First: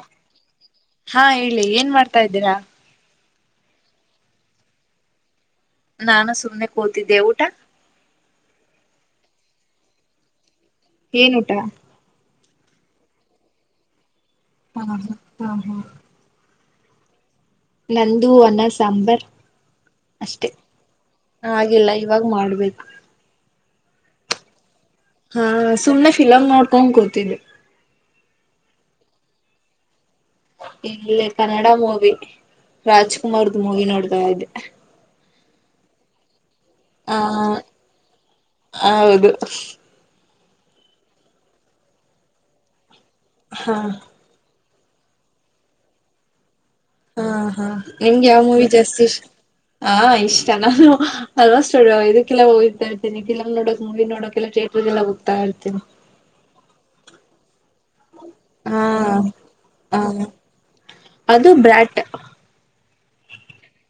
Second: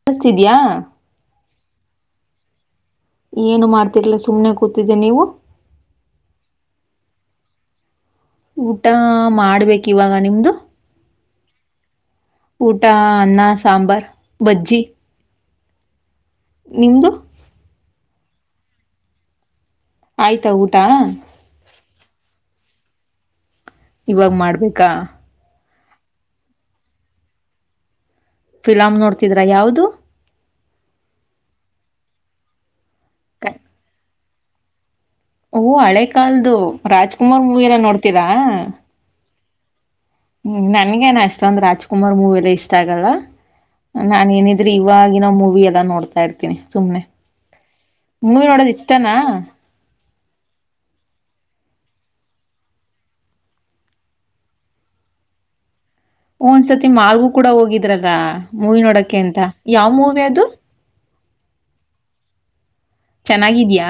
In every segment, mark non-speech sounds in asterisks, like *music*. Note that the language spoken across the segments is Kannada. ಕೆಳಸ್ತಿದ್ಯಾ ಇಲ್ಲಿ ಏನ್ ಮಾಡ್ತಾ ಇದ್ದೀರಾ ಏನು ಮಾಡ್ತಿಲ್ಲ ಸುಮ್ನೆ ಕೂತಿದ್ದೆ ನೀವು ನಾನು ಸುಮ್ನೆ ಕೂತಿದ್ದೆ ಊಟ ಊಟ-ಆ- ಮಾಡ್ಬೇಕು ಇವಾಗ ನಿಮ್ದು ಏನ್ ಊಟ ಊಟ -ಆ- ಅನ್ನ ಸಾಂಬಾರ್ ಬಜ್ಜಿ ಆ-ಹೂ-ಆ-ಹೂ ನಿಮ್ದು ನಂದು -ಹೂ- ಅನ್ನ ಸಾಂಬಾರ್ ಅಷ್ಟೆ ಆಯ್ತಾ ಊಟ ಆಗಿಲ್ಲ ಇವಾಗ ಮಾಡ್ಬೇಕು ಇವಾಗ್ ಮಾಡ್ಬೇಕು ಆ-ಆ ಸುಮ್ಮನೆ ಫಿಲಂ ನೋಡ್ತಾ ಕುಂತಿದ್ವಿ ಫಿಲಂ ನೋಡ್ತಿದ್ರಾ ಯಾವುದು ಇಲ್ಲಿ ಕನ್ನಡ ಮೂವಿ ರಾಜಕುಮಾರ್ದು ಮೂವಿ ನೋಡ್ತಾದ್ದೇ ಅವು ಹಳೇ ಕಾಲದು ರಾಜ್ ಆ ಕುಮಾರ್ ಮೂವಿನಾ ನೋಡ್ತೀರಾ ಹೌದು ಏ ನನ್ಗೇನು ಅಷ್ಟೊಂದು ರಾಜ್ ಕುಮಾರ್ ಮೂವಿ ಎಲ್ಲಾ ಇಷ್ಟ ಆಗಲ್ಲ ಹಾ ನಾ-ನಿನ್ ಇವಾಗಿನ ಮೂವಿ ಎಲ್ಲ ನೋಡ್ತಾ ಇರ್ತೀನಿ ಸುಮ್ನೆ ಆಹ್-ಆಹ್ ನಿಮ್ಗೆ ಯಾವ ಮೂವಿ ನೋಡೋದ್ ಜಾಸ್ತಿ ಇಷ್ಟನಾ ಇಷ್ಟ ಆ-ಐತ್ ಇಷ್ಟ ನಾನು ಆಲ್ಮೋಸ್ಟ್ ಇದಕ್ಕೆಲ್ಲ ಹೋಗತಾ ಇರ್ತನಿ ಫಿಲಂ ನೋಡಕ್ ಮೂವಿ ನೋಡಕೆಲ್ಲ ಥಿಯೇಟರ್ ಗೆಲ್ಲ ಹೋಗ್ತಾ ಇರ್ತೀನಿ ಒಂದ್ಸತಿ ಮಲ್ಗೂ ಕೂಡ ಹೋಗಿದ್ದೇ ಇದ್ರಾಗಾ-ಆ- ಮೂವಿ ಹಾ ನೋಡೂಕ್ಕೇಅಂತ ಯಾವ್ ಹ ಮೂವಿ ಅದು ಅದು ಬ್ರ್ಯಾಟ್-ಅ- ಚೆನ್ನಾಗಿದ್ಯಾ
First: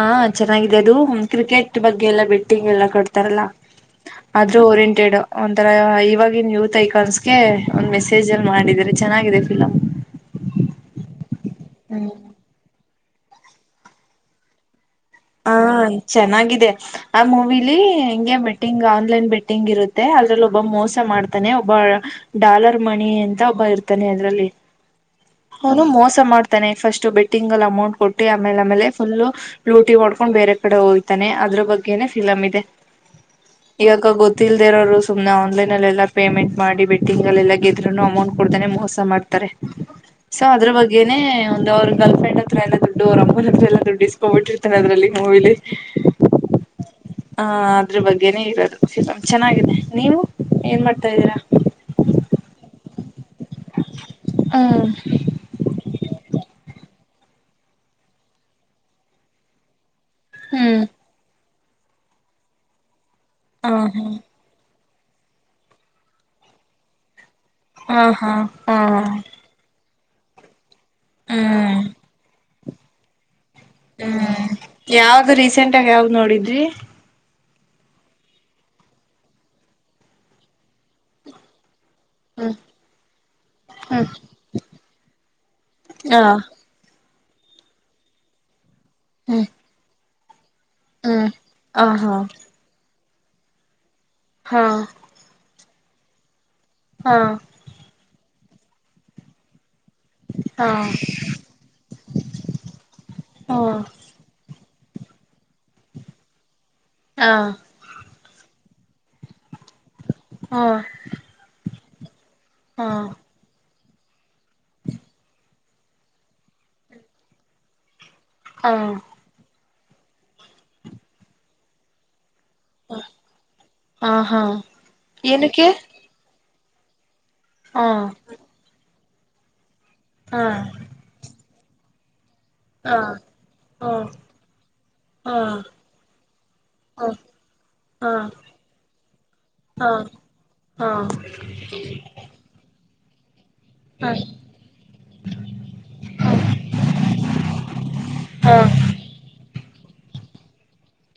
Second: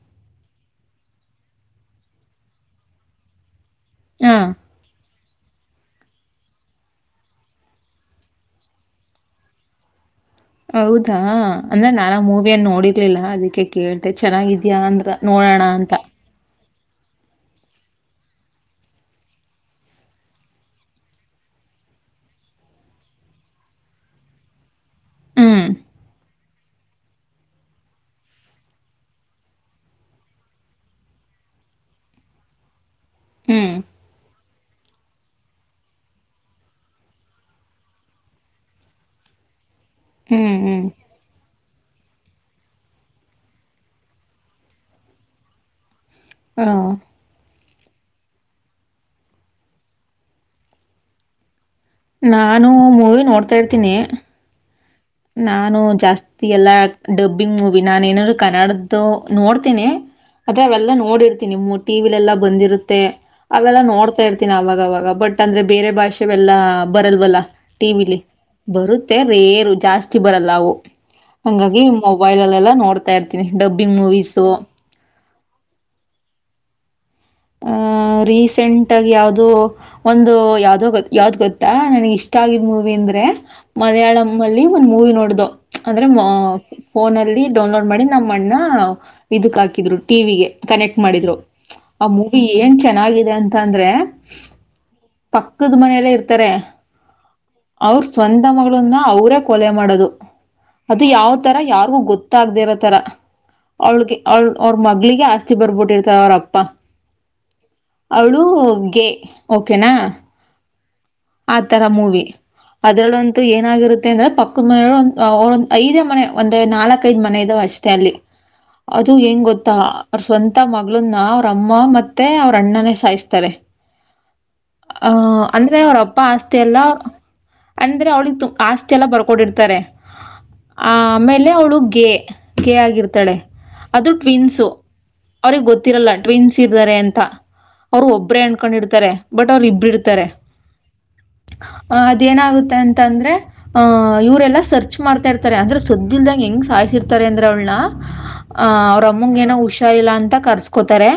ಆ-ನ್ ಚೆನ್ನಾಗಾಗಿದೆ ಅದು ಕ್ರಿಕೆಟ್ ಬಗ್ಗೆ ಎಲ್ಲ ಬೆಟ್ಟಿಂಗ್ ಎಲ್ಲಾ ಕಟ್ತಾರಲ್ಲ ಹಾ ಅದು ಓರಿಯಂಟೆಡ್ ಒಂಥರ ಇವಾಗಿನ್ ಯೂತ್ ಐಕಾನ್ಸ್ಗೆ ಒಂದ್ ಮೆಸೇಜ್ ಅಲ್ಲಿ ಮಾಡಿದೀರಾ ಚೆನ್ನಾಗಿದೆ ಫಿಲಂ ಹೌದಾ ಅಂದ್ರೆ ನಾಳೇ ಮೂವಿಯನ್ ನೋಡಿಲ್ಲ ಆಗ್ಲೀಲ್ಲಾ ಅದಕ್ಕೆ ಕೇಳ್ತೆ ಚೆನ್ನಾಗಿದ್ಯಾ ಅಂದು ಆ-ಚೆನ್ನಾಗಿದೆ ಆ ಮೂವಿಲ್ಲಿ ಹೆಂಗೆ ಬೆಟ್ಟಿಂಗ್ ಆನ್ಲೈನ್ ಬೆಟ್ಟಿಂಗ್ ಇರುತ್ತೆ ಅದ್ರಲ್ಲಿ ಒಬ್ಬ ಮೋಸ ಮಾಡ್ತಾನೆ ಒಬ್ಬ ಡಾಲರ್ ಮಣಿ ಅಂತ ಒಬ್ಬ ಇರ್ತಾನೆ ಅದ್ರಲ್ಲಿ ಹ್ಮ್ ಅವನು ಮೋಸ ಮಾಡ್ತ್ ತೆ ಫಸ್ಟ್ ಬೆಟ್ಟಿಂಗ್ ಅಮೌಂಟ್ ಕೊಟ್ಟ ಆಮೇಲೆಮೇಲೆ ಫುಲ್ ಲೂಟಿ ಹೊಡ್ಕೊಂಡು ಹೋಗ್ತಾನೆ ಅವ್ನ್ ಬೇರೆ ಕಡೆ ಹೋಯ್ತಾನೆ ಅದ್ರ ಬಗ್ಗೆನೇ ಫಿಲಂ ಇದೆ ಹ್ಮ್ ಇಗ ಗಾ ಗೋತ್ತ್ ತಿಲ್ದ ಇರೋರು ಸುಮ್ನೆ ಆನ್ಲೈನ್ ಅಲ್ಲ ಎಲ್ಲಾ ಪೇಮೆಂಟ್ ಮಾಡಿ ಬೆಟ್ಟಿಂಗ್ಲ್ಲ ಎಲ್ಲ ಗೆದ್ರು ಅಮೌಂಟ್ ಕೊಡ್ದಾನೇ ಮೋಸ ಮಾಡ್ತಾರೆ ಸೊ ಹ್ಮ್ ಅದ್ರ ಹ್ಮ್ ಬಗ್ಗೆನನೆ ಒಂದು ಅವ್ರ ಗರ್ಲ್ ಫ್ರೆಂಡ್ ಹತ್ರ ಎಲ್ಲ ದುಡ್ಡು ಅವ್ರ ಅಮ್ಮನ ಹತ್ರ ಎಲ್ಲ ದುಡ್ಡು ಇಸ್ಕೊಬಿಟ್ಟಿರ್ತಾರೆ ಅದ್ರಲ್ಲಿ. ಮೂವಿಲಿ. ಹಾ. ಹಾ ಅದ್ರ ಬಗ್ಗೆನೇ ಇರೋದು ಸಿಂ ಚೆನ್ನಾಗಿದೆ ನೀವು ಏನ್ ಮಾಡ್ತಾ ಇದ್ದೀರಾ. ನಾನು ಮೂವಿ ನೋಡ್ತಾ ಇರ್ತೀನಿ. ಹ್ಮಾ ನಾನು ಜಾಸ್ತಿ ಎಲ್ಲ ಡಬ್ಬಿಂಗ್ ಮೂವಿ ನಾನು ಏನಾದ್ರು ಕನ್ನಡದ್ದು ನೋಡ್ತೀನಿ ಅದ ಹ್ಮ್ ಅವೆಲ್ಲ ನೋಡಿರ್ತವಿ. ನಿಮ್ಮ ಟಿವ ವಿಲೆಲ್ಲ ಬಂದಿರುತ್ತೆ. ಹ ಅವೆಲ್ಲ ನೋಡ್ತಾ ಇರ್ತೀನಿ ಅವಾಗವಾಗ. ಬಟ್ ಅಂದ್ರೆ ಬೇರೆ ಭಾಷೆವೆೆಲ್ಲಾ ಬರಲ್ವಲ್ಲ. ಟಿ ಹಾ ಹಾ ವಿಲಿ ಹಾ ಹಾ ಬರುತ್ತೆ ರೇರು ಜಾಸ್ತಿ. ಜಾಸ್ತಿ ಬರಲ್ಲ ಅವು. ಹಂಗಾಗಿ ಹ್ಮ್ ಮೊಬೈಲ್ ಅಲ್ಲೆಲ್ಲ. ನೋಡ್ತಾ ಇರ್ತೀ ಡಬ್ಬಿಂಗ್ ಮೂವೀಸು. ಸೆಂಟಾಗಿ ಯಾವ್ದ್ ನೋಡಿದ್ರಿ. ಆಹ ರೀಸೆಂಟ್ ಆಗಿ ಯಾವ್ದ ಒಂದು ಯಾವ್ದೋೊ ಯಾವ್ದ ಗೊತ್ತಾ. ನನ್ಗ ಇಷ್ಟ ಹ್ಮ್ ಆಗಿದ ಮೂವಿ ಅಂದ್ರೆ ಮಲಯಾಳಂ ಅಲ್ಲಿ ಒಂದ್ ಮೂವಿ ನೋಡ್ದ ಅಂದ್ರೆ. ಹ ಫೋನ ಅಲ್ಲಿ ಡೌನ್ಲೋಡ್ ಮಾಡಿ ನಮ್ಮ ಅಣ್ಣ. ಇದಕ್ ಹಾಕಿದ್ರು. ಟಿ ವಿಗೆ. ಕನೆಕ್ಟ್ ಮಾಡಿದ್ರು. ಹಾ ಆ ಮೂವಿ ಏನ್. ಚೆನ್ನಾಗಿದೆ ಅಂತಂದ್ರೆ. ಹಾ. ಕದ ಮನೆಯಲ್ಲೇ ಇರ್ತಾರೆ. ಹಾ ಅವ್ರ ಸ್ವಂತ. ನ್ನ ಅವರೇ ಕೊಲೆ ಮಾಡದು. ಹಾ ಅದು ಯಾವ ತರ ಯಾರಿಗೂ ಗೊತ್ತಾಗದಿರೋ ತರ ಹಾ ಹಾ ಅವಳಿಗೆ ಅವಳ. ಅವ್ರ ಮಗ್ಗಳಿಗೆ ಆಸ್ತಿ ಬರ್ಬಿಟ್ಟಿರ್ತಾರ ಅವ್ರಪ್ಪ. ಹಾ. ಅವಳು ಗೆ ಓಕೆನಾ. ಹಾ. ತರ ಮೂವಿ. ಹಾ ಅದ್ರಲ್ಲಂತು ಏನಾಗಿರುತ್ತೆ. ಮತ್ತೆ ಅಂದ್ರೆ ಪಕ್ಕದ ಒ ಅವರ್ ಒಂದ್ ಐದೇ ಮನೆ ಒಂದೇ ನಾಲ್ಕೈದ್ ಮನೆ ಇದಾವ ಅಷ್ಟೇ ಅಲ್ಲಿ ಹಾ ಅದು ಹೆಂಗ್ ಗೊತ್ ತಾ ಅವ್ರ ಸ್ವಂತ ಮಗಳನ್ನ ಅವ್ರ ಅಮ್ಮ ಮತ್ ಮತ್ತೆ ಅವ್ರ ಅಣ್ಣನೇ ಸಾಯಿಸ್ತಾರೆ ಹಾ ಹಾ ಅಹ ಏನಕ್ಕೆ ಅಂದ್ರೆ ಅವ್ರ ಅಪ್ ಆಸ್ತಿ ಎಲ್ಲ ಹಾ ಅಂದ್ರೆ ಅವಳಿಗೆ ತು ಆಸ್ ಎಲ್ಲ ಬರ್ಕೊಂಡಿರ್ತಾರೆ ಹಾ ಆ ಆಮೇಲೆ ಅವ್ಳುಗ್ ಗೆ ಗೆ ಹಾ ಆಗಿರ್ತಾಳೆ ಹಾ ಅದು ಟ್ವಿನ್ಸು ಹಾ ಅವ್ರಿಗ್ ಗೊತ್ತಿರಲ್ಲ ಟ್ವಿನ್ಸ್ ಇರ್ತಾರೆ ಹಾ ಹಾ ಅಂತ ಅವರು ಹಾ ಒಬ್ಬ್ರೇ ಅನ್ಕೊಂಡಿರ್ತಾರೆ ಬಟ್ ಅವ್ರ ಹಾ ಇಬ್ಬ್ರಿತ್ತಾರೆ ಹಾ ಹ ಅದೇನಾಗುತ್ತೆ ಅಂತ ತಂದ್ರೆ ಹಾ ಹ-ಹ ಇವ್ರೆಲ್ಲಾ ಸರ್ಚ್ ಮಾಡ್ತಾ ಇರ್ತಾರೆ ಅಂದ್ರೆ ಸದ್ದಿಲ್ದಂಗ ಹೆಂಗ್ ಸಾಯ್ಸಿರ್ತಾರೆ ಅಂದ್ರ ಅವಳ್ನ ಅವ್ರ ಅಮ್ಮಂಗ ಏನೋ ಹುಷ ರಿಲ್ಲಾ ಇಲ್ಲ ಅಂತ ಕರ್ಸ್ಕೋತಾರೆ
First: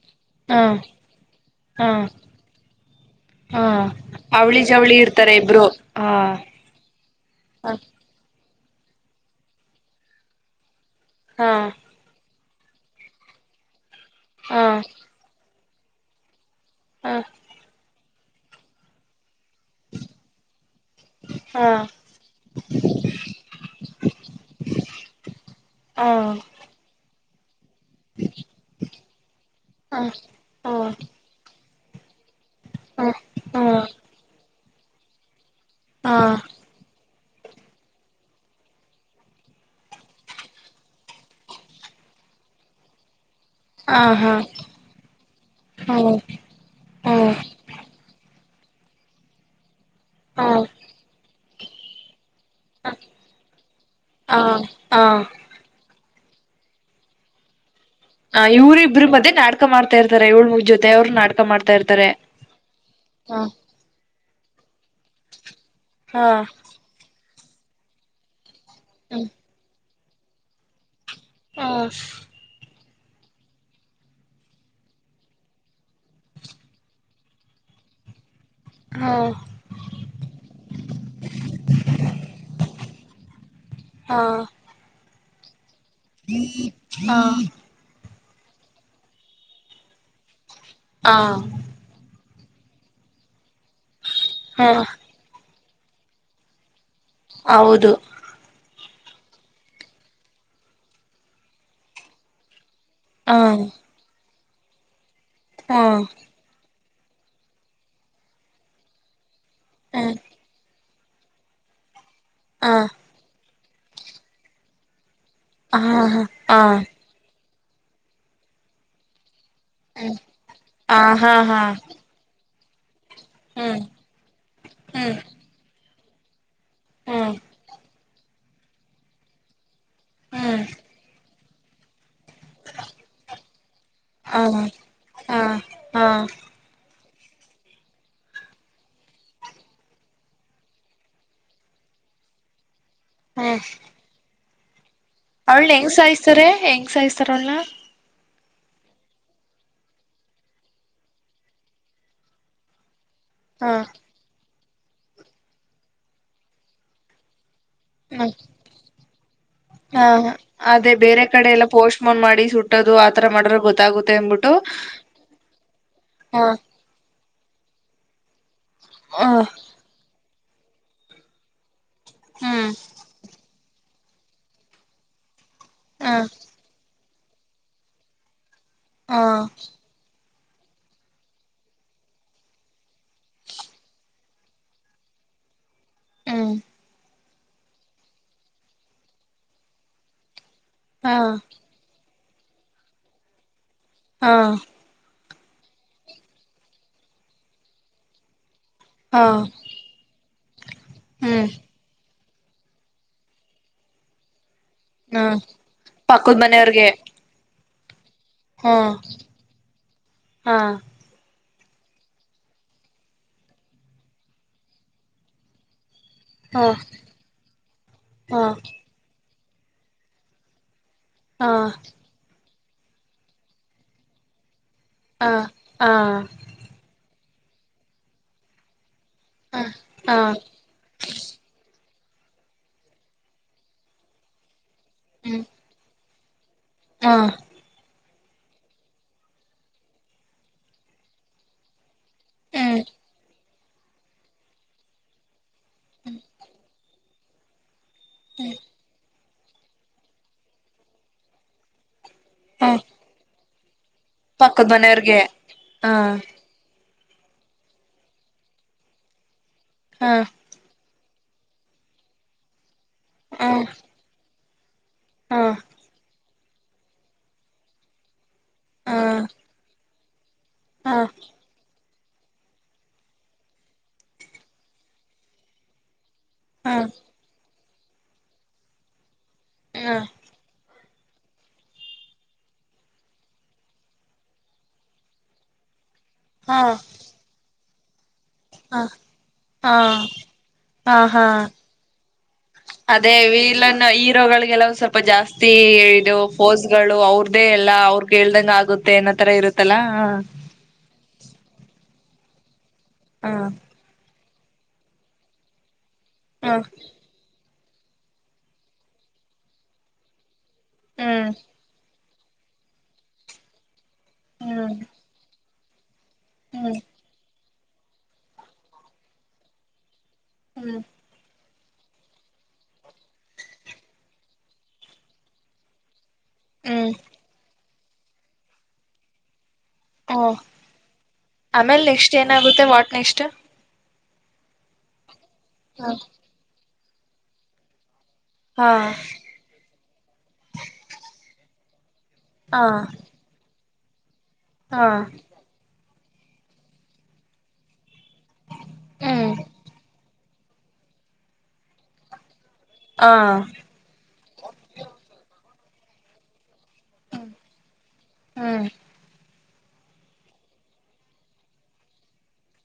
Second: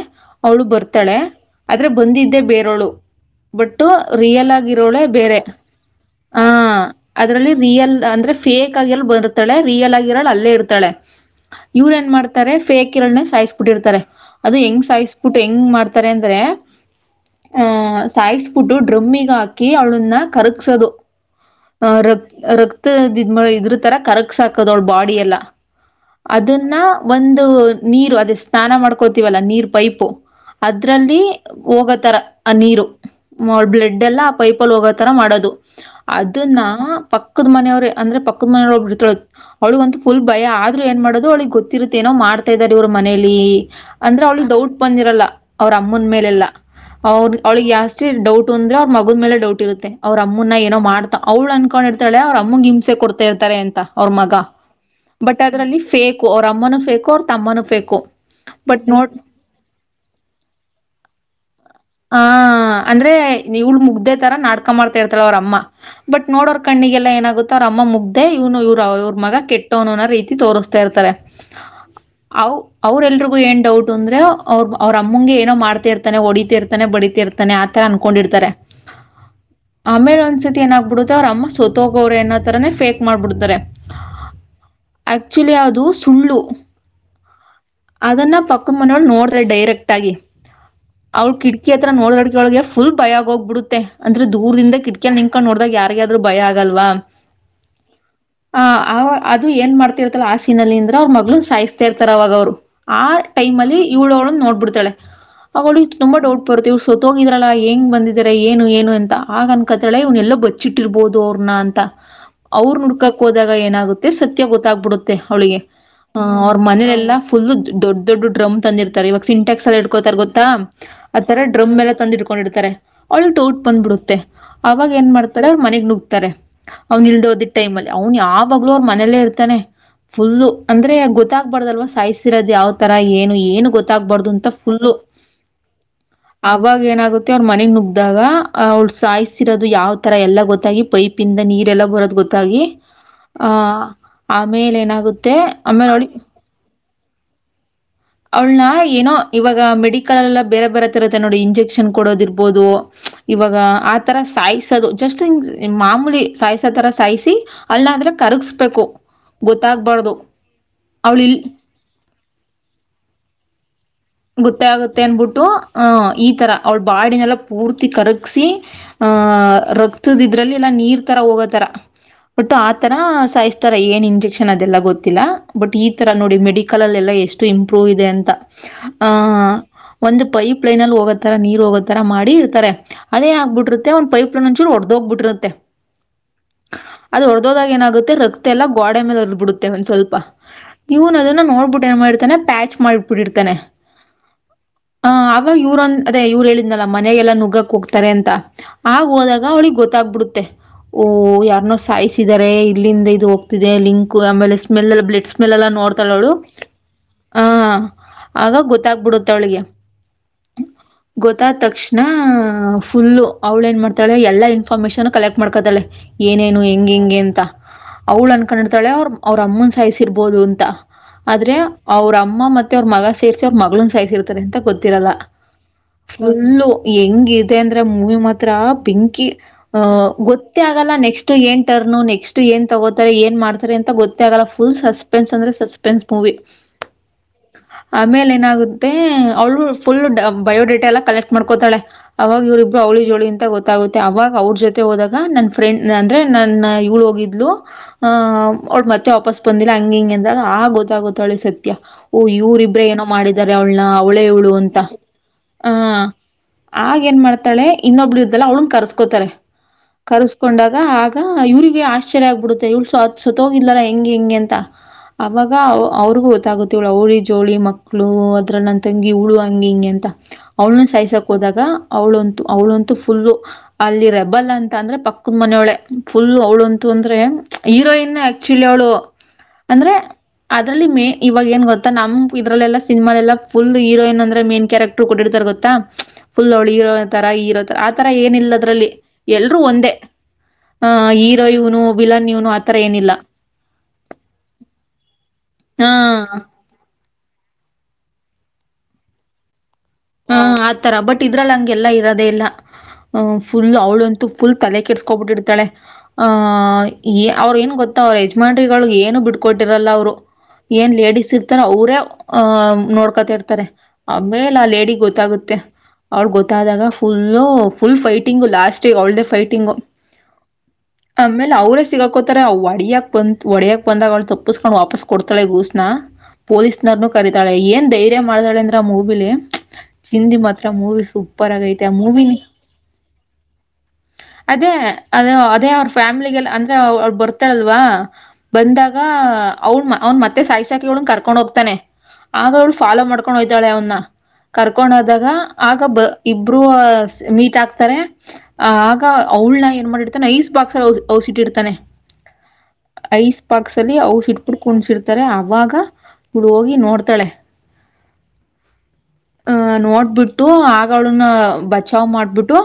ಅವಳು ಹಾ ಬರ್ತಾಳೆ ಆದ್ರೆ ಹಾ ಬಂದಿದ್ದೆ ಬೇರವಳು ಹಾ ಬಟ್ ರಿಯಲ್ ಆ ಅವಳಿ ಜವಳಿ ಇರೋಳೆ ಇರ್ತಾರೆ ಬೇರೆ ಇಬ್ರು ಹಾ ಅದ್ರಲ್ಲಿ ರಿಯಲ್ ಅಂದ್ರೆ ಮಾತ್ರ ಫೇಕ್ ಆಗಿರ್ ಬರ್ತಾಳೆ ರಿಯಲ್ ಆಗಿರೋಳು ಅಲ್ಲೇ ಇರ್ತಳೆ ಹಾ ಇವ್ರ ಏನ್ ಮಾಡ್ ತ್ತಾರೆ ಫೇಕ್ ಇರೋಳ್ನೆ ಸಾಯಿಸ್ಬುಬಿಟ್ಟಿರ್ತಾರೆ ಅದು ಹಾ ಹೆಂಗ್ ಸಾಯಿಸ್ಬಿಟ್ಟು ಹೆಂಗ್ ಮಾಡ್ ಮಾಡರ್ತಾರೆ ಅಂದ್ರೆ ಹಾ ಹ ಸಾಯ್ಬಿಟ್ಟು ಡ್ರಮ್ಮಿಗ್ ಹಾಕಿ ಕಿ ಅವನ್ನ ಕರಗ್ಸೋದು ಹಾ ಅ ರಕ್ ರಕ್ತದ ಇದ್ ಮಾಡ್ ಇದರ್ ತರ ಕರಗ್ಸಕೋದು ಅವ್ಳ ಬಾಡಿ ಎಲ್ಲ ಹ ಅದನ್ನ ಒಂದು ನೀರು ಅದೇ ಸ್ನಾನ ಮಾಡ್ಕೋತೀವಲ್ಲ ನೀರ್ ಹ ಪೈಪು ಹ ಅದ್ರಲ್ಲಿ ಹೋಗೋತರ ಅ ನೀರು ಮ ಹ ಬ್ಲೆಡ್ ಎಲ್ಲ ಪೈಪ್ ಅಲ್ ಹೋಗೋ ತರ ಮಾಡೋದು ಹ ಹಾ ಅದನ್ನ ಪಕ್ ಪಕ್ಕದ್ ಮನವ್ರು ಅಂದ್ರೆ ಪದ ಮನೆಲ್ ಒಬ್ಬಳು ಬಿಡ್ತಳ ಅವಳಗಂತ ಫುಲ್ ಭಯ ಆದ್ರೂ ಏನ್ ಮಾಡೋದು ಅವಳಿಗೆ ಗೊತ್ತಿರುತ್ತ ಏನೋ ಮಾಡ್ತಾ ಇದಾರೆ ಇವ್ರು ಮನೇಲಿ ಈ ಅಂದ್ರೆ ಹ ಅವಳಿಗೆ ಡೌಟ್ ಬಂದಿರಲ್ಲ ಅವ್ರ ಹಾ ಅಮ್ಮನ ಹ್ಮ್ ಮೇಲೆಲ್ಲ ಅವ ಹ್ಮ್ ಅವಳಿಗೆ ಜಾಸ್ತಿ ಡೌಟ್ ಸುಂದ್ರ ಅವರ್ ಮಗ್ ಆಗ ಮೇಲೆಡೌಟ್ ಇರುತ್ತೆ. ಅವ್ರ ಅಮ್ಮನ್ನ ಹ್ಮ್ ಏನೋ ಮಾಡ್ತ ಅವ್ಳ ಅನ್ಕೊಂಡಿರ್ತಾಳೆ ಅವ್ರ ಅಮ್ಮಗೆ ಹಿಂಸೆ ಕೊಡ್ತಾ ಇರ್ತಾರೆ ಅಂತ ಅವ್ರ ಮಗ ಹ ಹ ಬಟ್ ಅದರಲ್ಲಿ ಫೇಕ್. ಅಮ್ಮನುಫೇಕಕೋ ತಮ್ಮನ್ನು ಫೇಕೋ. ಹ ಇವ್ರ ಇಬ್ರು ಮದೆ ನಾಟಕ ಮಾಡ್ತಾ ಇರ್ತಾರೆ ಏಳ್ ಮೂಗ್ ಜೊತೆ ಅವರು ನಾಟಕ ಮಾಡ್ತಾ ಇರ್ತಾರೆ ಆ ಹ. ನಾಡಕ. ಮಾಡ್ತಾ ಇರ್ತಲ್ಲ ಅವ್ರ ಅಮ್ಮ ಬಟ್ ನೋಡೋರ್ ಕಣ್ಣಿಗೆಲ್ಲ ಏನಾಗುತ್ತೆ. ಅವ್ರ ಅಮ್ಮ ಮುಗ್ದೆ. ಅವನು ಇವ್ ಅವ್ರ ಹ್ಮ್ ಮಗ ಕೆಟ್ಟವನು. ರೀತಿ ತೋರಿಸ್ತಾ ಇರ್ತಾರೆ. ಹಾ ಆೌ. ಅವರೆಲ್ರಿಗೂ ಏನು ಡೌಟ್ ಅಂದರೆ ಅವ್ರು ಅವ್ರ ಅಮ್ಮಗೆ ಏನೋ ಮಾಡ್ತ ಇರ್ತಾನೆ ಹೊಡಿತತಿ ಇರ್ಾನೆ ಬಡೀತಿ ಇರ್ಾನೆ ಆ ಥರ ಅನ್ಕೊಂಡಿರ್ತಾರೆ. ಹಾ ಆಮೇಲೆ ಒಂದ್ಸತಿ ಏನಾಗಬಿಡುತ್ತೆ ಅವ್ರ ಅಮ್ಮ ಸೋತೋಗೋ್ರ ಅನ್ನೋ ತರಾನೇ ಫೇಕ್ ಮಾಡ್ಬಿಡ್ತಾರೆ ಚಳ ಯಾವುದು. ಹ್ಮ ಹಾ. ಅದನ್ನ ಪಕ್ಕ ಮನವಳ ನೋಡತ ಡೈರೆಕ್ಟ್ ಆಗಿ. ಹಾ ಅವ್ಳ ಕಿಟಕಿ ಹತ್ರ ನೋಡದಡ್. ಫುಲ್ ಭಯಾಗ ಹೋಗ್ಬಿಡು. ತ್ತೆ. ಅಂದ್ರ ಹಾ ದೂರದಿಂದ ಕಿಕ ನಿಂಕಾ ನೋ. ಇಾಗ ಯಾರಿಗಾದ್ೂ ಭಯ ಆಗಲ್ವಾ. ಹೌದು. ಆ ಆ ಅದು ಏನ್ ಮಾಡ್ತತಿ ಇರ್ತಾರ ಹಸಿನಲ್ಲಿಂದ್ರ ಅವ್ರ ಮಗಳು ಸಾಯಿಸ್ತಾ ಇರ್ತಾರ ಅವಾಗ ಅವ್ರು. ಆ ಹಾ ಟೈಮ ಅಲ್ಲಿ ಇವಳೋಳು ನೋ. ಕೊಡ್ತಳೆ. ಹಾಗಗೋಡಿ ಹಾ ತುಂಬಾ ಡೌಟ್ ಬರ್ತವ. ಸೊತ ಹೋಗಿದ್ರಲ್ಲ ಹೆಂಗ್ ಬಂದಿದ. ಏನು ಏನು ಎಂತ. ಆಗ ಹ್ಮ್ ಕತ್ರಾ್ೆಲ್ಲ ಬಚ್ಚಿು. ಇಟ್ಟಿರ್ಬೋದು ಅವ್ರನ್ನ ಅಂತ. ಹಾ ಅವ್ರು ನುಡ್ಕಕ್ ಹೋದಾಗ. ಏನಾಗುತ್ತೆ ಸತ್ಯ ಗೊತ್ತಾಗ್ಬಿಡುತ್ತೆ. ಅವಳಿಗೆ ಹಾ ಹಾ ಅವ್ರ ಹಾ ಮನಲೆಲ್ಲ. ಫುಲ್ ದೊಡ್ ದೊಡ್ಡ್ರಮ್ ತಂದಿರ್ತ ಇವಾಗ. ಸಿಂಟೆಕ್ಸ್ ಎಲ್ಲಿ ಇಡ್ಕೋತಾರೆ ಹ್ಮ್ ಗೊತ್ತಾ ಹ ಹಾ ಆತರ ಹಾ ಡ್ರಮ್ ಎಲ್ಲ ತಂದ್ ಇಟ್ಕೊಂಡಿರ್ತಾರೆ. ಅಲ್ ಡೌಟ್ ಹ್ಮ್ ಬಂದ್ಬಿಡುತ್ತೆ ಅವಾಗ ಏನ್ ಹ್ಮ್ ಮಾಡ್ತಾರೆ ಮನೆಗ್ ನು ತ್ತರೆ ಅವನಿಲ್ದೆ ಹ್ಮ್ ಹೋದಿದ್ದ ಟೈಮ ಅಲ್ಲಿ ಅವ್ನು ಯಾವಾಗಲೂ ಅವ್ರ ಮನೆಯಲ್ಲೇ ಇರ್ತಾನೆ ಯಪ್ *inaudible* ಫುಲ್ಲು ಹ್ಮ್ ಅಂದ್ರೆ ಗೊತ್ತಾಗ್ ಬಾರದಲ್ವ ಸಾಯ್ಸ್ ತಿರದ್ ಯಾವ್ ತರ ಏನು- ಏನು ಗೊತ್ತಾಗಬಾರ್ದು ಹ ಅಂತ ಫುಲ್ಲು ಹ ಹಾ ಅವಾಗ ಏನಾಗುತ್ತೆ ತಿವರ್ ಮನೆಗ್ ನುಗ್ ದ್ದಗ ಅವ್ಳ ಸಾಯ್ಸಿರೋದು ಯಾವ್ ತರ ಎಲ್ಲ ಗೊತ್ತಾಗಿ ಪೈಪ್ ಇಿಂದ ನೀರೆಲ್ಲ ಬರೋದು ಗೊತ್ತಾಗಿ ಹಾ ಹ್ *inaudible* ಮೆಲೆನಾಗುತ್ ಅವ್ಳ್ ನ ಹೆಂಗ್ ಸಾಯಿಸ್ತಾರೆ ಹೆಂಗ್ ಸಾಯ್ತ್ ತರಲ್ಲ ಅವಳನ ಏನೋ ಇವಾಗ ಮೆಡಿಕಲ್ ಲ್ಲ ಬೇರೆ ಬೇರೆ ತರತ್ತೆ ನೋಡಿ ಇಂಜೆಕ್ಷನ್ ಕೊಡೋದಿರ್ಬೋದು ಇವಾಗ ಹ ಆ ತರ ಸಾಯ್ ಸ್ *inaudible* ಸದು ಜಸ್ಟ್ ಇನ್ ಮಾಮೂಲಿ ಸಾಯಸ ತರ ಸಾಯಿಸಿ ಅಲ್ಲಾಂದ್ರೆ ಹ್ಮು ಕರಗಿಸ್ಬೇಕು ಗೊತ್ತಾಗಬಾರ್ದು ಹಅ ಅದೇ ಅವಳು ಬೇರೆ ಇಲ್ಲಿ ಕಡೆ ಎಲ್ಲ ಪೋಸ್ಟ್ ಮೊನ್ ಮಾಡಿ ಸುಟ್ ಅದು ಆತರ ಮಾಡ್ ರೆ ಗೊ ಗೊತ್ತ್ ಆಗುತ್ತೆ ಅಂದ್ ಬುಟ್ಟು ಹಉ ಈ ಹ ತರ ಅವ್ಳ ಬಾಡಿನೆಲ್ಲಾ ಪೂರ್ತಿ ಕರ್ ಅಸೀ ಆ ಹ ರಕ್ತದ್ ಇದ್ರಲ್ಲಿ ಎಲ್ಲಾ ನೀರ್ ತರ ಹೋಗೋತರ ಒಟ್ಟು ಹ್ಮ್ ಆತರ ಸಾಯ್್ತ ತರ ಏನ್ ಇಂಜೆಕ್ಷನ್ ಅದೆಲ್ಲ ಗೊತ್ತಿಲ್ಲ ಬಟ್ ಈ ತರ ಹ ನೋಡಿ ಮೆಡಿಕಲ್ ಅಲ್ಲೆಲ್ಲಾ ಎಷ್ಟು ಇಂಪ್ರೂವ್ ಇದೆ ಅಂತ ಹಾ ಒಂದು ಪೈಪ್ ಲೈನ್ ಅಲ್ಲಿ ಹೋಗೋತರ ನೀರ್ ಹೋಗೋತರ ಮಾಡಿರ್ತಾರೆ ಅದೇ ಹ ಆಗ್ಬಿರುತ್ತೆ ಒಂದ್ೈಪ್ ಲೈನ್ ಒಂಚೂ ಒ ಹೊಡದ ಹೋಗ್ಬಿಟ್ಟಿರುತ್ತೆ ಹ್ಮ ಅದು ಹೊಡ್ ದೋದಾಗ ಏನಾಗುತ್ತೆ ರಕ್ತ ಎಲ್ಲ ಗೋಡೆ ಮೇಲೆ ಒರದ್ ಬಿಡುತ್ತೆ ಒಂದ್ ಸ್ವಲ್ಪ ಹಾ ಇವನು ಅದನ್ನ ನೋಡ್ಬಿಟ್ಟೆ ಏ ಮಾಡ್ ತನ ಪ್ಯಾಚ್ ಮಾಡಿಬಿಟ್ಟಿರ್ತಾನೆ ಹಾ ಹ ಅವಾಗ ಇವ್ರಂ ಅದೇ ಇವ್ರು ಹೇಳಿದ್ನಲ ಮನೆಗೆಲ್ಲಾ ನುಗ್ಗಕ್ ಹೋಗ್ತಾರೆ ಅಂತ ಆಗ ಹಾ ಹೋದಾಗ ಅವಳಿಗೆ ಗೊತ್ತಾಗ್ಬಿಡುತ್ತೆ ಓಹೊ ಹ್ಮ್ ಯಾರ್ನ್ನೋ ಸಾಯಿಸಿ ಾರೆ ಇಲ್ಲಿಂದ ಇದು ಹೋಗ್ತಿದೆ ಲಿಂಕ್ ಆಮೇಲೆ ಸ್ಮೆಲ್ ಎಲ್ಲ ಹ್ಮ ಬ್ಲಡ್ ಸ್ಮೆಲ್ ಎಲ್ಲ ನೋಡ್ತಾಳ ಅವಳು ಪಕ್ಕದ ಮನೆಯವ್ರಿಗೆ ಆ ಹ ಹ್ಮ ಗೊತ್ತ್ಬಿಡುತ್ತೆ ಅವಳಿಗೆ ಹಾ ಗೊ ಗೊತ್ತಾದ ತಕ್ಷಣ ಫುಲ್ಲು ಅವ್ಳು ಏನ್ ಮಾಡ್ತಾಳೆ ಎಲ್ಲಾ ಇನ್ಫಾರ್ಮೇಶನ್ ಕಲೆಕ್ಟ್ ಮಾಡ್ಕತಾಳೆ ಏನೇನು ಹಾ ಹೆಂಗ ಹೆಂಗೆ ಅಂತ ಅವಳ ಹಾ ಅನ್ಕೊಂಡಿರ್ತಾಳೆ ಅವರು ಅವ್ರ ಅಮ್ಮನ ಸಾಯಿಸಿರ್ಬೋದು ಅಂತ ಹಾ ಆದ್ರೆ ಅವ್ರ ಅಮ್ಮ ಮತ್ತೆ ಮತ್ತೆ ಮಗ *unintelligible* ಮಗಳನ್ ಸಾಯಿಸಿ ಇರ್ತಾರೆ ಅ ಗೊತ್ತು ತೀರಲ್ಲ ಹಾ ಹಾ ಅಲ್ಲು ಹೋಗಿ ಹೆಂಗಿದ ಅಂದ್ರ ಮೂವಿ ಮಾತ್ರ ಬೆಂಕ ಹಾ ಗೊತ್ತ ಆಗಲ್ಲ ನೆಕ್ಸ್ಟ್ ಏನ್ ಟರ್ನ ನೆಸ್ಟ್ ಏನ್ ತಗೋತಾರೆ ಏನ್ ಮಾಡ್ತಾರೆ ಅಂತ ಗೊತ್ತ ಆಗಲ್ಲ ಫಲ್ ಸಸ್ಪೆನ್ಸ್ ಹ್ಮ್ ಅಂದ್ರೆ ಸಸ್ಪೆನ್ಸ್ ಮೂವಿೆ ಹಾ ಆಮೇಲೆ ಏನಾಗುತ್ತೆ ಅವಳು ಫುಲ್ ಬಯೋಡೇಟಾ ಎಲ್ಲ ಕಲೆಕ್ಟ್ ಮಾಡ್ಕೋತಾಳೆ ಅವಾಗ ಇವರಿಬ್ರು ಹ್ಮ್ ಅವಳಿ ಜೋಳಿಂತ ಗೊತ್ತು ುತ್ತೆ ಅವಾಗ ಅವ್ರ ಜೊತೆ ಹೋದಾಗ ನನ್ ಫ್ರೆಂಡ್ ಅಂದ್ರೆ ನನ್ನ *unintelligible* ಹೋಗಿದ್ಲು ಹ ಅವಳ ಮತ್ತೆ ವಾಪಸ್ ಬಂದಿಲ್ಲ ಹಂಗ ಹಿಂಗೆ ಅಂದ ಆ ಗೊತ್ತಾಗುತ್ತೇ ಅವಳಿಗೆ ಸತ್ಯ ಓ ಹ್ಮ್ ೇನ ಮಾಡ ಇದಾರೆ ಅವಳನ್ನ ಅವಳೆ ಇವ್ಳು ಪಕ್ಕದ ಅಂತ ಮನೆಯವ್ರಿಗೆ ಹ ಆಗ ಏನ್ ಮಾಡ್ತಾಳೆ ಇನ್ನೊಬ್ಳ ಇರ್್ದಲ್ಲ ಅವ್ಳನ್ ಕರ್ಸ್ಕೋತಾರೆ ಹ ಕರ್ಸ್ಕೊಂಡಾಗ ಹಾಗ ಇವ್ರಿಗೆ ಆಶ್ಚ್ಯ ಆಗ್ಬಿಡುತ್ತೆ ಇಳ್ ಹ ಸಂತೋಗಿದಲ್ಲ ಹೆಂಗೆ ಹೆಂಗೆ ಅಂತ ಹ ಹ ಅವಾಗ ಅವ್ರಗ ಹ ಗುತ್ತೇ ಇವ್ರು ಅವಳಿ ಜವಳಿ ಮಕ್ಳು ಮಕ್ಳು ಹತ್ರ ನನ್ ತಂಗ ಹ ಉಳು ಹಂಗ ಹಿಂಗೆ ಅಂತ. ಅವಳನು ಹ ಹ ಸಾಯ್ಸಕ್ ಹೋದಾಗ. ಅವಳಂತು ಅವಳಂತು ಫುಲ್ಲು ಅಲ್ಲಿ ರೆಬಲ್ ಅಂತ ಅಂದ್ರೆ ಪಕ್ಕದ ಮನೆಯೊಳೆ. ಫುಲ್ಲು ಅವಳಂತು ಹ ಅಂದರೆ. ಹೀರೋಯಿನ್ ಆಕ್ಚುಲಿ ಅವಳು. ಅಂದ್ರೆ ಅ. ಅದ್ರಲ್ಲಿ ಮ ಇವಾಗ ಏನ್ ಗೊತ್ತಾ ನಮ್. ಇದ್ರಲ್ಲ ಸಿನಮಾಲೆಲ್ಲ ಫುಲ್ ಹೀರಯನ್ ಅಂದ್ರ ಮೇನ್ ಕ್ಯಾರೆಕ್ರ್ ಕೊಟ್ಟಿರ್ತಾರೆ ಗೊಾ. ಹ ಫುಲ್ ಹಾ ಹಳಿ ಇರೋ ತರ ಇರೋ. ಆ. ತರ ಏನಿಲ್ಲ ಅದ್ರಲ್ಲಿ ಎಲ್ರೂ ಒಂದೇ ಹಾ ಆಹ ಹಾ ಹೀರೋ ಇವ್ನು ವಿಲನ್ ಇವನು ಆತರ ಏನಿಲ್ಲ. ಅದೇ ಹೇಳಿದ ಹಾ ಫೋಸ್ ಗಳು ಅವರು. ಇದದೆ ಎಲ್ಲ ಅವ್ರಗ್ ಕೇಳ್ದಂಗ ಆಗುತ್ತೆ ನ ತರ ಇರುತ್ತೆ. ಹ ಆತರ ಬಟ್ ಇದ್ರ ಹಂಗೆಲ್ಲಾ ಇರ. ಅದೇಲ್ಲ. ಅ ಹ ಫುಲ್ ಅವಳಂತು. ಫುಲ್ ತಲೆ ಕೆರ್ಸ್ಕೊಬಿಟ್ಟಿತಾಳೆ. ಆ ಹ ಈ. ಅವ್್ರ ಏನ್ ಗೊತ್ತ ಅವ್ರ ಯಜಮಾನ್ರಿಗಳಗ್ ಏನು ಬಿಟ್ಕೊಟ್ಟಿರಲ್ಲ ಅವ್ರು. ಏನ್ ಲೇಡಿಸಸ್ ಹ್ಮ್ ಇರ್ತಾರೋ ಅವರೇ. ಆಹ ನೋಡ್ಕೋತಿರ್ತಾರೆ. ಆಮೇಲ್ಲ ಆ ಹ್ಮ್ ಲೇಡಿಿಗೆ. ಗೊತ್ತಾಗುತ್ತೆ. ಔ ಹ್ಮ್ ಗೊತ್ತದಾಗಫುಲ್. ಫುಲ್ ಫೈಟಿಂಗು ಲಾಸ್ಟ್ ೇ ಒಳ್ಳಡೇ ಫೈಟಿಂಗ್. ಹ್ಮ್. ಇಲ್ಲ ಅವ್ರೇ ಸಿಗಾಕೋತ ಅವ ಒಡಿಯಕ್ ಬಂದ ಒಡಿಯಕ್ ಬಂದಾಗ ಅವಳು ತಪ್ಪಸ್್ಕೊಂಡ್ ವಾಪಸ್ ಕೊಡ್ತಾಳೆ ಗೂಸ್ನ. ಹ್ಮ್ ಪೊೀಸ್ನರ್ ನು ಕರಿತಾಳೆ. ಧೈರ್ಯ ಮಾಡ್ದಳ ಅಂದ್ರ ಆ ಮೂಬಿಲಿ. ಓ ಚಿಂದಿ ಮಾತ್ರ ಮೂವಿ ಸೂಪರ್ ಆಮೇಲೆ ಆಗೈತೆ ಆ ನೆಕ್ಸ್ಟ್ ಮೂವಿನ. ಏನಾಗುತ್ತೆ ವಾಟ್ ನೆಕ್ಸ್ಟ್ ಅದೇ. ಅದು ಅೇ ಅವ ಫೇಾಮಲಗಳು ಅ. ಅವ ಬರ್ತಾರಲ್ವಾ. ಹಾ ಬಂದಾಗ ಅವನ್ ಅವನ್ ಮತ್ತೆ ಸಾಯಿ ಸಾಕಿ ಅವ್ಳ ಕರ್ಕೊಂಡ್ ಹೋಗ್ತಾನೆ ಆಗ ಹಾ ಅವ್ಳು ಫಾಲೋ ಮಾಡ್ಕೊಂಡುಹೊಯ್ತ್ ತಳೆಯನ್ನ ಹಾ ಕರ್ಕೊಂಡೋದಾಗ ಆಗ ಬ ಇಬ್ರುೂ ಮೀಟ್ ಹಾಕ್ತಾರೆ ಆ ಆಗ ಹ್ಮ್ ಅವಳ ನ ಏನ್ ಮಾಡಿತ ತನ್ನ ಈಸ್ಟ್ ಬಾಕ್ಸ್ ಅಲ್ಲಿ ಔಸಿಟ್ಟಿಡ್ತಾನೆ ಹಾ ಐಸ್ ಪಾಕ್ಸ್ ಅಲ್ಲಿ ಅವ ಇಟ್ಬಿಟ್ಟ ಕುಣ್ಸಿರ್ತಾರೆ ಅವಾಗ ಹುಳ ಹೋಗಿ ನೋಡ್ತಾಳೆ ಹ್ಮ್ ಹ್ಮ್ ಹಹ ನೋಡ್ಬಿಟ್ಟು ಆಳನ್ನ ಬಚಾವ್ ಮಾಡ್ಬಿಟ್ಟು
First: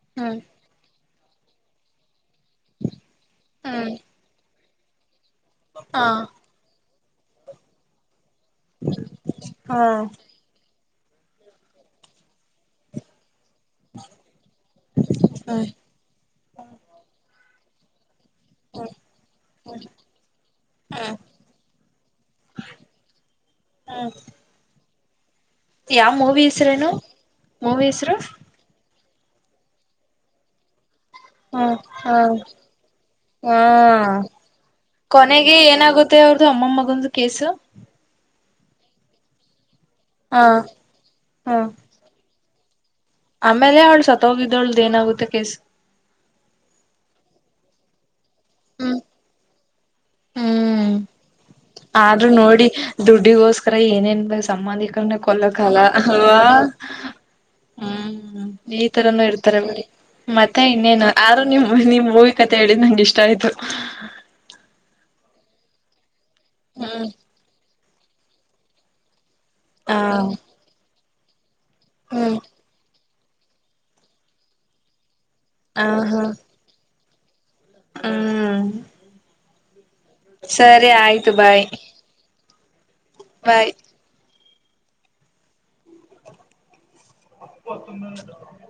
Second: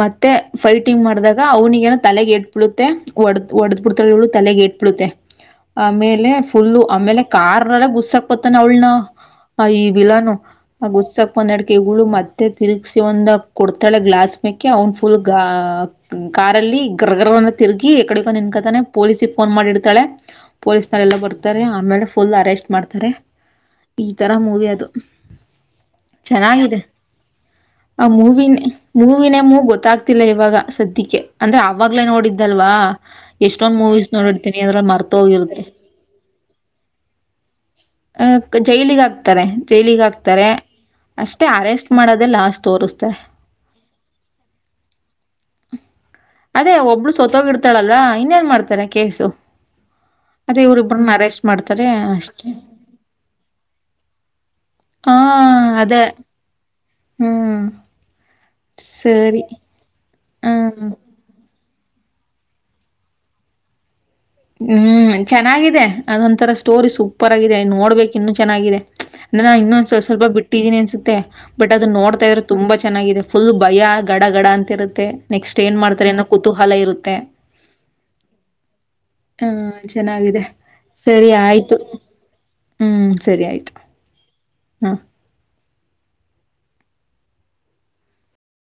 ಮತ್ತೆ ಹ್ಮ್ ಫೈಟಿಂಗ್ ಮಾಡಿದಾಗ ಅವೌನಿಗೆನ್ನು ತಲೆಗೆ ಕೇಟ್ ಳುತ್ತೆ ಒಡದ ಹ್ಮ್ ಪುಡ್ತ ತಲೆಗೆಟ್ಟ ಇಳುತ್ತ ಹಾ ಆಮೇಲೆ ಫುಲ್ಲು ಆಮೇಲೆ ಕಾರಾರ್ ಗುಸ್ಸಾ ಪ್ಪತ್ತಾನ ಅವಳನ ಹಾ ಈ ಹ್ಮ್ ವಿಲಾನು ಹಾಗ ಉತ್ಸಕ್ ಒಂದ ಅಡಕೆು ಮತ್ತತ್ ಮತ್ತೆ ತಿರುಗ್ಸಿ ಒಂದ ಕೊಡ್ತಾಳೆ ಗ್ಲಾಸ್ ಮೆೇಕೆ ಅವನ್ ಫುಲ್ ಕಾರಲ್ಲಿ ಗ್ರಗ ತಿರುಗಿ ಎಡೆ ನಿನ್ಕತಾನೆ ಪೊಲೀಸಿಗೆ ಫೋನ್ ಮಾಡಿ ಇಡ್ತಾಳೆ ಪೊಲೀಸ್ ನಲ್ಲಿ ಎಲ್ಲ ಬರ್ತಾರೆ ಆಮೇಲೆ ಫುಲ್ ಅರೆಸ್ಟ್ ಮಾಡ್ತಾರೆ ಈ ಹ್ಮ್ ತರ ಮೂವಿ ಅದು ಯಾವ ಮೂವಿ ಚೆನ್ನಾಗಿದೆ ಹೆಸ್ರೇನು ಮೂವಿ ಆ ಹೆಸರು ಮೂವಿನೇ ಮೂವ ಗೊತ್ತಾಗ್ತಿಲ್ಲ ಇವಾಗ ಸದ್ಯಕ್ಕೆ ಅಂದ್ರೆ ಹ ಆವಾಗ್ಲೇ ಹ ನೋಡಿದ್ದಲ್ವಾ ಹಾ ಎಷ್ಟೊಂದ್ ಮೂವೀಸ್ ನೋಡಿರ್ತೀನಿ ಅದ್ರ ಮರ್ತ ಕೊನೆಗೆ ಹೋಗಿರುತ್ತೆ ಏನಾಗುತ್ತೆ ಅವ್ರ್ದು ಅಮ್ಮ ಮಗಂದು ಕೇಸು ಅ ಜೈಲಿಗಿ ಅಕ್ತಾರೆ ಜೈಲಿಗೆ ಹ ಹಾಕ್ತಾರೆ ಅಷ್ಟೇ ಹ ಅರೆಸ್ಟ್ ಮಾಡೋದೆ ಲಾಸ್ಟ್ ತೋರಿಸ ಆಮೇಲೆ ಅವಳು ಸತ್ತ ಹೋಗಿದ್ದವಳ್ದು ಏನಾಗುತ್ತೆ ಕೇಸ್ ತಳಲ್ಲ ಇನ್ನೇನ್ ಮಾಡ್ತಾರೆ ಹ್ಮ್ ಕೇಸು ಅದೇ ಇವ್ರ ಹ್ಮ್ ಇಬ್ಬ್ರನ್ನ ಅರೆಸ್ಟ್ ಮಾಡ್ತಾರೆ ತಾರೆ ಆದ್ರೂ ಅಷ್ಟೇ ನೋಡಿ ದುಡ್ಡಿಗೋಸ್ಕರ ಏನೇನ್ ಆ ಸಂಬಂಧಿಕರ್ನೇ ಕೊಲ್ಲೊ ಕಾಲ ಅದೇ ಅಲ್ವಾ ಹ್ಮ್. ಹ್ಮ್ ಈ ತರನ ಸರಿ ಇಡ್ತಾರೆ ಬಿಡಿ. ಮತ್ತೆ ಹ್ಮ್ ಇನ್ನೇನು ಆರು ನಿಮ್ ನಿಮ್ ಮೂವಿ ಕತೆೆ ಹೇಳಿದ್ ನಂಗ ಇಷ್ಟ ಆಯ್ತು. ಹ್ಮ್ ಚೆನ್ನಾಗಿದೆ. ಅದೊಂಂತರ ಸ್ಟೋರಿ ಹ್ಮ್ ಸೂಪರ್ ಆಗಿದೆ ನೋಡ್ಬೇಕು. ಇನ್ನು ಚೆನ್ನಾಗಿದೆ. ನಾನ ಹಾ ಇನ್ನೊಂದ ಸ್ವಲ್ ಬಿಟ್ಟಿದ್ದೀನಿ ಅನ್ಸ. *unintelligible* ಬಟ್ ಅದು ನೋಡ್ತಾ ಹ್ಮ್ ಇದ್ರೆ ತುಂಬಾ ಚೆನ್ನಾಗಿದೆ. ಫುಲ್ ಭಯ ಗಡ ಗಡ ಅಂತಿರುತ್ತೆ. ನೆಕ್ಸ್ಟ್ ಏನು ಮಾಡ್ತಾರೆ ಏನೋ ಕುತೂಹಲ ಇರುತ್ತೆ. ಹ್ಮ. ಹಾ. ಚೆನ್ನಾಗಿದೆ ಸರಿ ಆಯ್ತು. ಹ್ಮ್ ಸರಿ ಬಾಯ್ ಆಯ್ತು. ಹಾ. *unintelligible*